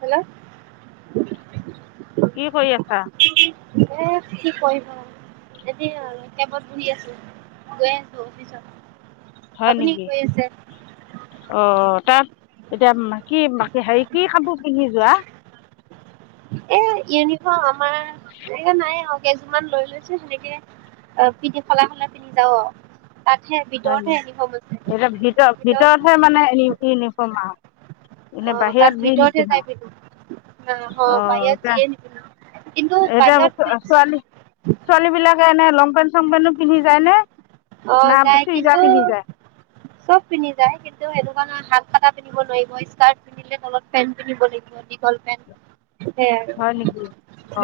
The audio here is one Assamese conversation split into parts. হেল্ল'। কি কৰি আছা? এ কি কৰিবা। এতিয়া, কেবত বহি আছো, গৈ আছো অফিচত। হয় আপুনি কি নেকি, কৰি আছে অ', তাত এতিয়া মা কি, হেৰি কি কাপোৰ পিন্ধি যোৱা? এ ইউনিফৰ্ম আমাৰ, এয়া নাই আৰু। কেইযোৰমান লৈ লৈছো সেনেকে, পিন্ধি সলাই, সলাই পিন্ধি যাওঁ আৰু। তাতহে হয় ভিতৰতহে নেকি আনিব গৈছে। এতিয়া, ভিতৰত ভিতৰতহে মানে ইউনিফৰ্ম আৰু, অ এনে তাত বাহিৰত যি ভিতৰতহে যাই নিপিন্ধ। পিন্ধো অ', বাহিৰত যা, যিয়ে নিপিন্ধো। কিন্তু এতিয়া, বাহিৰত ছোৱালী? ছোৱালী বিলাকে এনে, লং পেন্ট-চং পেণ্টো পিন্ধি যায় নে? না অ', যায় চুইজাৰ কিন্তু পিন্ধি চব পিন্ধি যায়, কিন্তু সেনেকুৱা হাফ কটা পিন্ধিব নোৱাৰিব স্কাৰ্ট। তলত পেন্ট পিন্ধিব লাগিব, দীঘল পেন্ট সেইয়াই আৰু।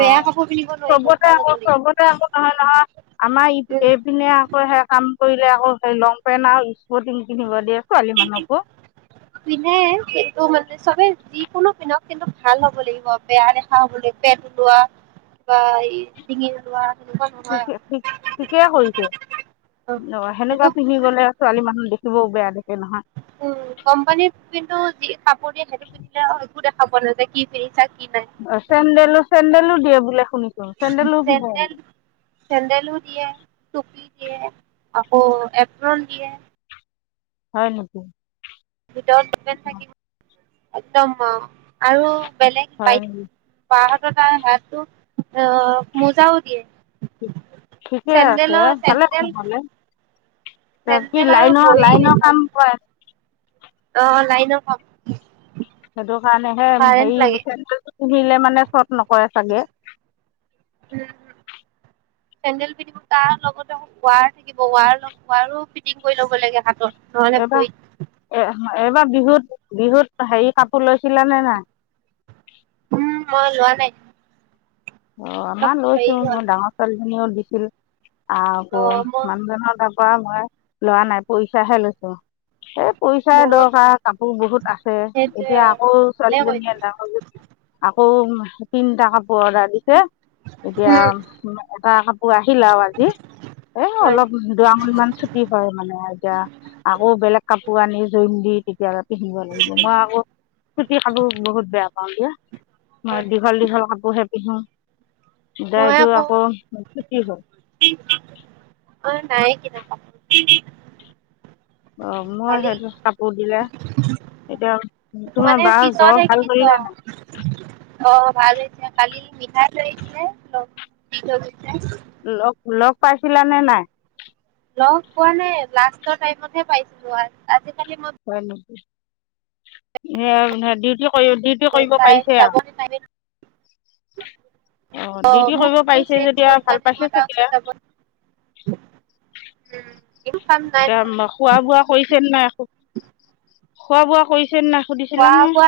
বেয়া কাপোৰ পিন্ধিব নোৱাৰিব চবতে ভাল আকৌ, হ'ব লাগিব। চবতে আকৌ, নহয় নহয় আমাৰ এইপিনে সে কাম কৰিলে আকৌ, সেই লং পেন্ট আৰু স্কুৰ্টি পিন্ধিব দিয়ে ছোৱালী মানুহকো। পিন্ধে, সেইটো মানে চবে যিকোনো পিন্ধক, কিন্তু ভাল হ'ব লাগিব। বেয়া দে দেখা হবলৈ পেট ওলোৱা, কিবা এই দিঙি ওলোৱা সেনেকুৱা নহয় ঠিকে, ঠিকে কৰিছে, আৰু। অ', সেইটো সেনেকুৱা পিন্ধি গ'লে ছোৱালী মানুহ দেখিবও বেয়া দেখে নহয়। উম, কোম্পানীত কিন্তু, যি কাপোৰ দিয়ে, সেইটো পিন্ধিলে একো দেখা পোৱা নাযায়। কি পেইচা কি নাই। অ', চেণ্ডেলো, চেণ্ডেলো দিয়ে বোলে, শুনিছোঁ চেণ্ডেলো পিন্ধে। চেণ্ডেলো দিয়ে, টুপি দিয়ে, আকৌ এপ্ৰন দিয়ে। হয় নেকি। ভিতৰতে থাকিব, একদম আৰু বেলেগ হয় বাই নেকি বাহতৰ তাত হাতটো অ', মোজাও দিয়ে। ঠিকে আছে চেন্দলো, ভালে চেন্দেল। নহ'লে কি চেণ্ডেল আৰু লাইনৰ ভৰিত লাইনৰ একদম, কাম কৰে অ', লাইনত সেইটো কাৰণে, হে হেৰি লাগে। চেন্দেলটো পিন্ধিলে মানে চৰ্ট নকৰে চাগে। উম, চেণ্ডেল পিন্ধিব, তাৰ লগতে আকৌ ৱাৰ লিখিব ৱাৰ ৱাৰো ফিটিং কৰি ল'ব লাগে হাতৰ। এইবাৰ এ এইবাৰ বিহুত বিহুত হেৰি কাপোৰ লৈছিলে নে নাই? উম মই লোৱা নাই। অ অলপ আমাৰ হেৰি লৈছো, হ'ল মই ডাঙৰ ছোৱালীজনীও দিছিল আকৌ অ' মই মানুহজনত পৰা মই লৱা নাই পৰীক্ষা হে লৈছোঁ। এই পইচাই মোৰ দৰকাৰ কাপোৰ বহুত আছে। সেইটোৱে এতিয়া আকৌ ভালে কৰিছে ছোৱালীজনীয়ে ডাঙৰ জনীক আকৌ তিনিটা কাপোৰ অৰ্ডাৰ দিছে, এতিয়া উম, এটা কাপোৰ আহিল আৰু আজি, এ হয় নেকি অলপ দুআঙৰি মান ছুটি হয় মানে এতিয়া আকৌ বেলেগ কাপোৰ আনি জইন দি তেতিয়া পিব লাগিব, মই আকৌ চুটি খালো বহুত বেয়া পাওঁ দিয়া। হয় মই নেকি দীঘল দীঘল কাপোৰ হে পিন্ধো। এতিয়া এইটো আকৌ চুটি হয়। [unintelligible] অঁ মই কালি সেইটোত কাপোৰ দিলে। এতিয়া তোমাৰ বাৰ জ্বৰ ভাল হ'ল নে নাই? অঁ ভাল হৈছে কালি মিঠাই লৈ আহিছিলে লগ দি থয় গৈছে। লগ লগ পাইছিলা নে নাই? লগ পোৱা নাই লাষ্টৰ টাইমতহে পাইছিলো, আজিকালি মই হয় নেকি? সে ডিউটি কৰি ডিউ [inaudible] আৰু অঁ ডিউটি কৰিব পাৰিছে [inaudible] যেতিয়া ভাল পাইছে চাগে [inaudible] একো কাম নাই নহয় এতিয়া খোৱা বোৱা কৰিছে নাই ক? একো খোৱা বোৱা কৰিছে নাই? খোৱা সুধিছিলানে বোৱা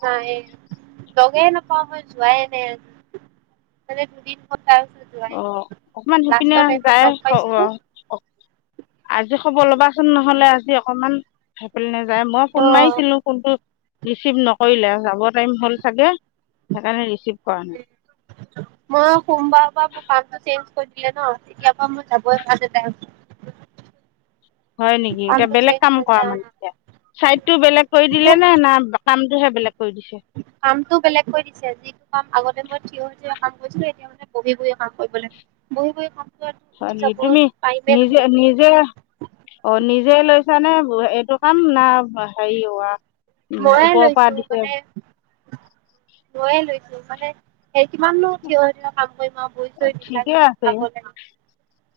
হয়, লগে নাপাওঁ মই যোৱাই নাই। [inaudible] অ, অকমান সেইপিনে লাষ্টৰ টাইমত যায় লগ হ অ পাইছিলো অ, আজি খবৰ ল'বাচোন নহলে আজি অকমান থাকিল নে যাই মই ফোন ত' মাৰিছিলো, ফোনটো ৰিচিভ নকৰিলে, যাব টাইম হ'ল চাগে সেইকাৰণে ৰিচিভ কৰা নাই। [unintelligible] মই সোমবাৰৰ পৰা মোৰ কামটো চেঞ্জ কৰি দিলে ন, তেতিয়া পৰা মই যাব হোৱা নাই [unintelligible] হয় নেকি এতিয়া কামটো বেলেগ চেঞ্জ কাম কৰা মানে হৈছে এতিয়া, চাইডতটো বেলেগ কৰি দিলে নে না কামটোহে বেলেগ কৰি দিছে। কামটো বেলেগ কৈ দিছে, যিটো কাম আগতে মই থিয় হৈ থিয় হৈ কাম কৰিছিলো এতিয়া বহি বহি কাম কৰিব লাগে, বহি বহি কাম কৰাটো উঠি হয় নি, যাব তুমি টাইমে নিজে নহয় নিজে অ নিজে লৈছানে এইটো কাম না হেৰি হোৱা? ময়ে লৈছো মানে, ময়ে লৈছো মানে। এই কিমাননো থিয় থিয় কাম কৰিম আও ভৰি অ, চৰি ঠিকে আছে বিষাই গৈছে।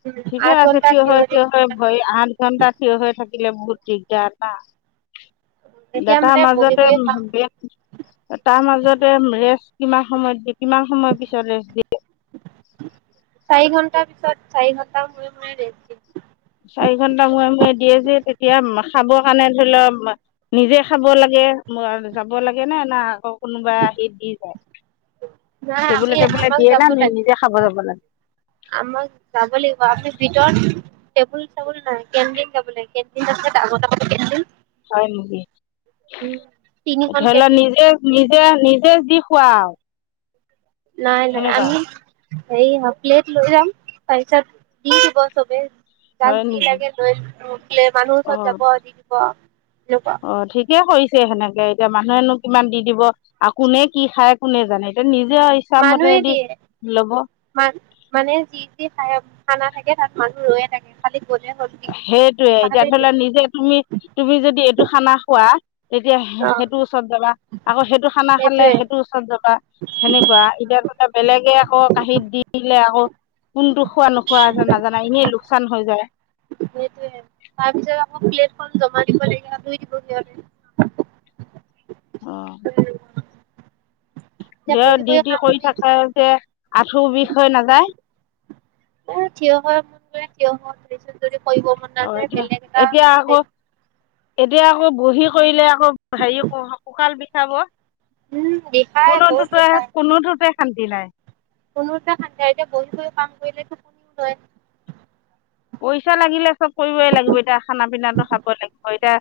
উম ঠিকে আঠ আছে, ঘন্টা থিয় হয় হৈ থিয় থাকিব হয় লাগে ভৰি আগ ঘণ্টা থিয় হৈ থাকিলে বহুত দিগদাৰ না। এতিয়া দাতা মানে বহি মাজতে বহি কাম এ তাৰ মাজতে ৰেষ্ট কিমান সময় দিয়ে কিমান সময়ৰ পিছত ৰেষ্ট দি চাৰি ঘন্টা পিছত, চাৰি ঘটা মূৰে মুৰে দিয়ে। চাৰি ঘন্টা মূৰে মূৰে দিয়ে যে তেতিয়া খাবৰ কাৰণে ধৰি ল নিজে খাব লাগে ম-যাব লাগে নে না আকৌ কোনোবা আহি দি যায়, নাই আমি টেবুল টেবুল আমাক দিয়ে নে নিজে খাব যাব লাগে? আমাৰ যাব লাগিব, আমি ভিতৰত টেবুল চাবুল নাই, কেণ্টিন যাব লাগে, কেণ্টিন আছে [unintelligible] হয় নেকি? উম, তিনিখন ধৰি লা কেণ্টিন নিজে নিজে নিজে যি খোৱা আও। নাই নাই। আমি হেৰি হাফ প্লেট লৈ যাম তাৰপাছত দি দিব চবে যাক হয় যি নেকি লাগে। লৈ উঠিলে মানুহ অ ওচৰত যাব দি দিব, সেনেকোৱা। অ' ঠিকে কৰিছে সেনেকে, এতিয়া মানুহেনো কিমান দি দিব। আ কোনে কি খায় কোনে জানে, এতিয়া নিজে ইচ্ছামতে মানুহে দি দিয়ে। ল'ব মান মানে যি যি খা-খানা থাকে তাত মানুহ ৰৈয়ে থাকে খালি গ'লে হ'ল। দিব সেইটয়ে, এতিয়া ধৰি ল নিজে তুমি, তুমি যদি এইটো খানা খোৱা তেতিয়া অ সেইটো ওচৰত যাবা আকৌ সেইটো খানা খালে সেইটোয়ে সেইটো চত যাব সেনেকুৱা, এতিয়া ধৰি লোৱা বেলেগে আকৌ কাঁহীত দি দিলে আকৌ কোনটো খোৱা নোখোৱা এটা নাজানা এনেই লোকচান হৈ যায়। সেইটোয়ে তাৰপিছত আকৌ প্লেটখন জমা দিব লাগে ধুই দিব সিহঁতে। অ'। এতিয়া দে বহি বহি ডিউটি কাম কৰি থাকে আছো যে আঁঠুৰ বিষ হৈ নাযায়? এ, থিয় হৈ মন থিয় মন যদি কৰিব মন অঁ নাযায় এতিয়া বেলেগ এটা এতিয়া আকৌ এতিয়া আকৌ বহি কৰিলে আকৌ হেৰি ক-কঁকাল বিষাব। উম বিষাই বহুত কোনোটোটে, কোনোটোতে শান্তি নাই। কোনোতে শান্তি নাই, এতিয়া বহি বহি কাম কৰিলেতো খুনিও [unintelligible] পইচা লাগিলে চব কৰিবই লাগিব এতিয়া। খানা পিনাটো খাব লাগিব। এতিয়া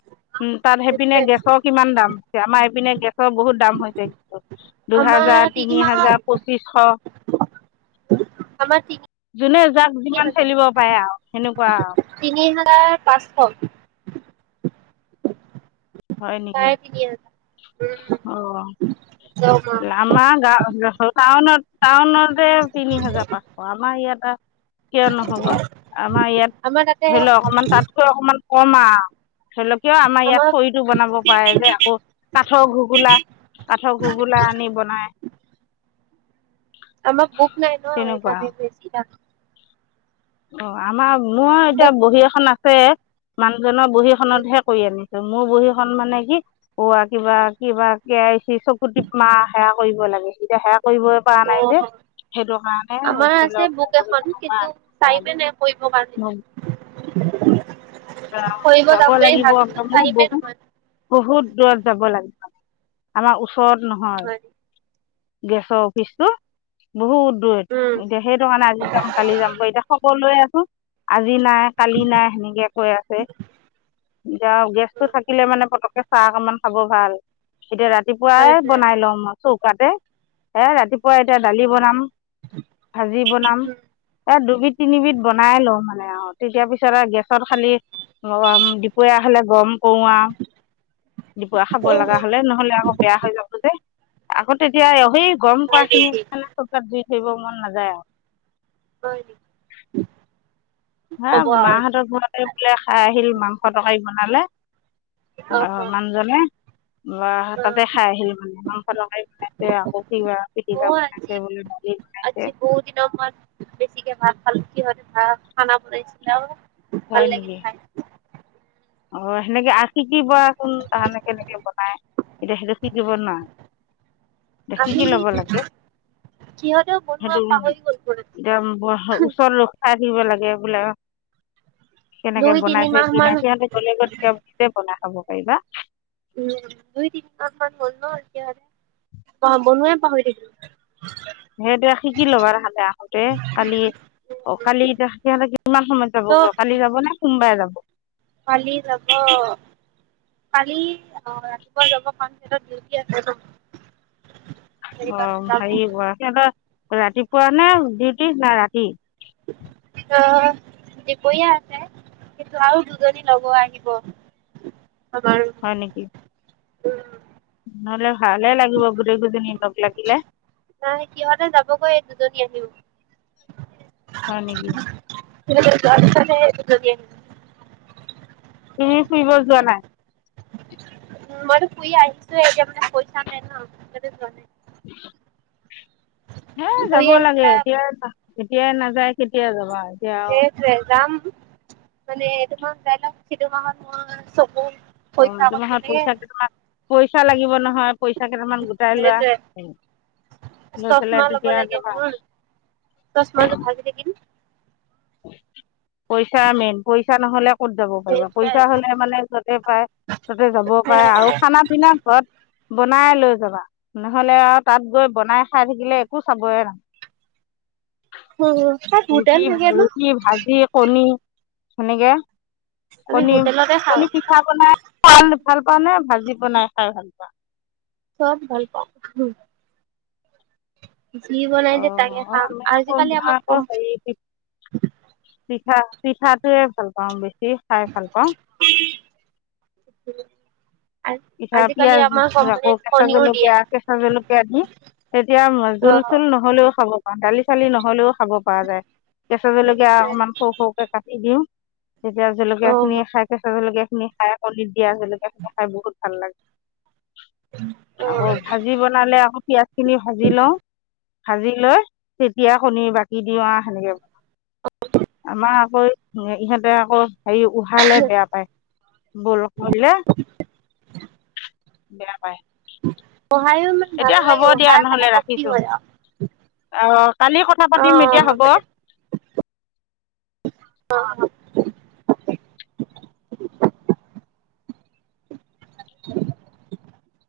উম, তাত সেইপিনে সেইটোৱে গেছক কিমান দাম হৈছে। আমাৰ এইপিনে গেছৰ বহুত দাম হৈছে কিন্তু আমাৰ দুহাজাৰ, তিনি মাহত হাজাৰ, পঁচিছশ। আমাৰ কি কি যোনে যাক যিমান ঠেলিব পাৰে আৰু। সেনেকুৱা তিনি হাজাৰ পাঁচশ। হয় নেকি চাৰে তিনি হাজাৰ, অঁ উম। দৰমহা আমাৰ গাওঁ অঞ্চলৰ, টাউনত টাউনতে তিনি হাজাৰ পাঁচশ। আমাৰ ইয়াতা কিয় নহ'ব, আমাৰ ইয়াত আমাৰ তাতে ধৰি ল অকমান তাত কৈ অকমান ক'ম আ, ধৰি ল কিয় আমাৰ ইয়াত খৰিত টো বনাব পাৰে যে, আকৌ কাঠৰ ঘগোলা কাঠৰ ঘগোলা আনি বনাই। আমাৰ বুক নাই ন' তেনেকুৱা সেইকাৰণে বেছি দাম। অ' আমাৰ মোৰ এতিয়া বুক বহী এখন আছে। মানুহজনৰ বহীখনতহে কৰি আনিছোঁ, মোৰ বহীখনন মানে কি কোৱা কিবা কিবা কে ৱায় চি, চকু টিপ মাৰা সেয়া কৰিব লাগে, এতিয়া সেয়া কৰিব পোৱা নাই যে অ' সেইটো কাৰণে ধৰি লওক [unintelligible] চাই পিনে কৰিব পাৰি। অ যাব লাগিব [unintelligible] টাইমে বহু নহয়। বহুত দূৰত যাব লাগে, আমাৰ ওচৰত নহয়। গেছৰ অফিচতো বহুত উম দূৰত। এতিয়া সেইটো কাৰণে আজি যাম কালি যাম কৈ এতিয়া খবৰ লৈ আছো আজি নাই কালি নাই সেনেকে কৈ আছে। এতিয়া গেছটো থাকিলে মানে পতকে চাহ অকমান খাব ভাল। এতিয়া ৰাতিপুৱাই সেইটোৱে বনাই লো মই চৌকাতে। এ ৰাতিপুৱা এতিয়া দালি বনাম, ভাজি বনাম, এ দুবিধ তিনিবিধ বনাই লওঁ মানে আৰু তেতিয়া পিছত আৰু গেছত খালি উম দুপৰীয়া হ'লে গম কৰো আউ। দিপৰীয়া খাব হয় লগা হ'লে, নহ'লে আকৌ বেয়া হৈ যাব যে। আকৌ তেতিয়া সেই গৰম কৰা নেকি খিনি কাৰণে চৌকাত জুই ধৰিব মন নাযায় আৰ। [unintelligible] হা হ'ব আৰু মাহঁতৰ এতিয়া ঘৰতে বোলে খাই আহিল মাংস তৰকাৰি বনালে অ মানুহজনে বা অ তাতে খাই আহিল মানে মাংস তৰকাৰী বনাইছে আকৌ কিবা মইও পিটীকা বনাই তাতে আজি বোলে দালি বনাইছে [inaudible] বেছিকে ভাত খালে কি হয় [unintelligible] বনাইছিলে আৰু ভাল লাগিল খাই। অ সেনেকে আকৃতিবোৰ কোন তাহানে কেনেকে বনাই, এতিয়া সেইটো শিকিব [unintelligible] এতিয়া শিকি আমি ল'ব লাগে সিহঁতেও বনোৱা পাহৰি গ'ল বোলে। [unintelligible] কেনেকে দুই তিনি বনাইছে মাহ কি মান নাই, সিহঁতি গ'লে গৈ তেতিয়া নিজেই বনাই খাব পাৰিবা। দুই-তিনিমাহ মান হ'ল ন [unintelligible] অ বনোৱাই পাহৰি থাকিলোঁ। সেইটোৱে শিকি লোবা তাহালে আহোঁতে কালি অ কালি এতিয়া সিহঁতে কিমান সময়ত যাব চব কালি যাব নে সোমবাৰে যাব? কালি যাব। কালি আহ ৰাতিপুৱা যাব [unintelligible] অ হেৰি যাব যোৱা সিহঁতৰ ৰাতিপুৱা নে ডিউটি না ৰাতি? অ দিপৰীয়া আছে। কিন্তু আৰু দুজনী ল'ব আহিব আমাৰ হয় নেকি? উম, নহ'লে ভালে লাগিব গোটেই কেইজনীয়ে লগ লাগিলে। নাই সিহঁতে যাবগৈ দুজনী আহিব। হয় নেকি? [unintelligible] তুমি ফুৰিব যোৱা নাই? মইটো ফুৰি আহিছোঁৱে এতিয়া মানে পইচা নাই ন সেইকাৰণে যোৱা নাই। [inaudible] হে ফুৰি যাব আহি লাগে, পেলাই এতিয়াই যা এতিয়াই নাযায় কেতিয়াই যাবা আৰু। এতিয়া এইটোৱে যাম মানে এইটো মাহ যাই লগ [unintelligible] অ তোমাৰ হাত পইচা কেইটামান পইচা লাগিব নহয় পইচা কেইটামান গোটাই লোৱা। সেইটোৱে নৈ পেলাই চশমা ল'ব তেতিয়া লাগে যাবা। মোৰ চশমাযোৰ ভাগি থাকিল পইচা মেইন পইচা নহ'লে ক'ত যাব পাৰিবা সেইটোৱে পইচা হ'লেহে মানে য'তে পায় ততে যাব পাৰা আৰু খানা পিনা ঘৰত বনাই লৈ যাবা নহ'লে আৰু তাত গৈ বনাই খাই থাকিলে একো চাবয়ে না [unintelligible] ৰুটি, থাকে ন ৰুটি, ভাজি, কণী। সেনেকে আমি কণী, হোটেলতে খাওঁ। কণী পিট পিঠা বনাই ভাল পোৱা নে ভাজি বনাই খাই ভাল পোৱা। চব ভাল পাওঁ। যি বনাই দিয়ে অঁ তাকে খাম আজিকালি আমাৰ কম পি পিঠা, পিঠাটোয়ে ভাল পাওঁ বেছি খাই ভাল পাওঁ। [unintelligible] পিঠা আজিকালি পিয়াঁজ আমাৰ আকৌ কোম্পানীত কেঁচা কণীও দিয়ে। জলকীয়া, কেঁচা জলকীয়া দি তেতিয়া জোল অ' চোল নহ'লেও খাব দালি চালি নহ'লেও খাব পৰা যায় কেঁচা জলকীয়া অকমান সৰু সৰুকে কাটি দিওঁ। তেতিয়া অ' জলকীয়া খিনি অ' খাই কেঁচা জলকীয়া খিনি খায় কণীত দিয়া জলকীয়া খিনি খাই বহুত ভাল লাগে। আকৌ ভাজি বনালে আকৌ পিয়াজ খিনি ভাজি লওঁ। ভাজি লৈ তেতিয়া কণী বাকি দিও সেনেকে ব আমাৰ আকৌ ইহঁতে আকৌ হেৰি উহালে বেয়া পায়। বইল কৰিলে বেয়া পাই। উহাইও মানে ভাল লাগে দিয়া উহাই খালে নহ'লে শক্তি ৰাখিছোঁ হয় আৰু অঁ কালি কথা অ', পাতিম এতিয়া অ' হ'ব দে। অ'। [unintelligible]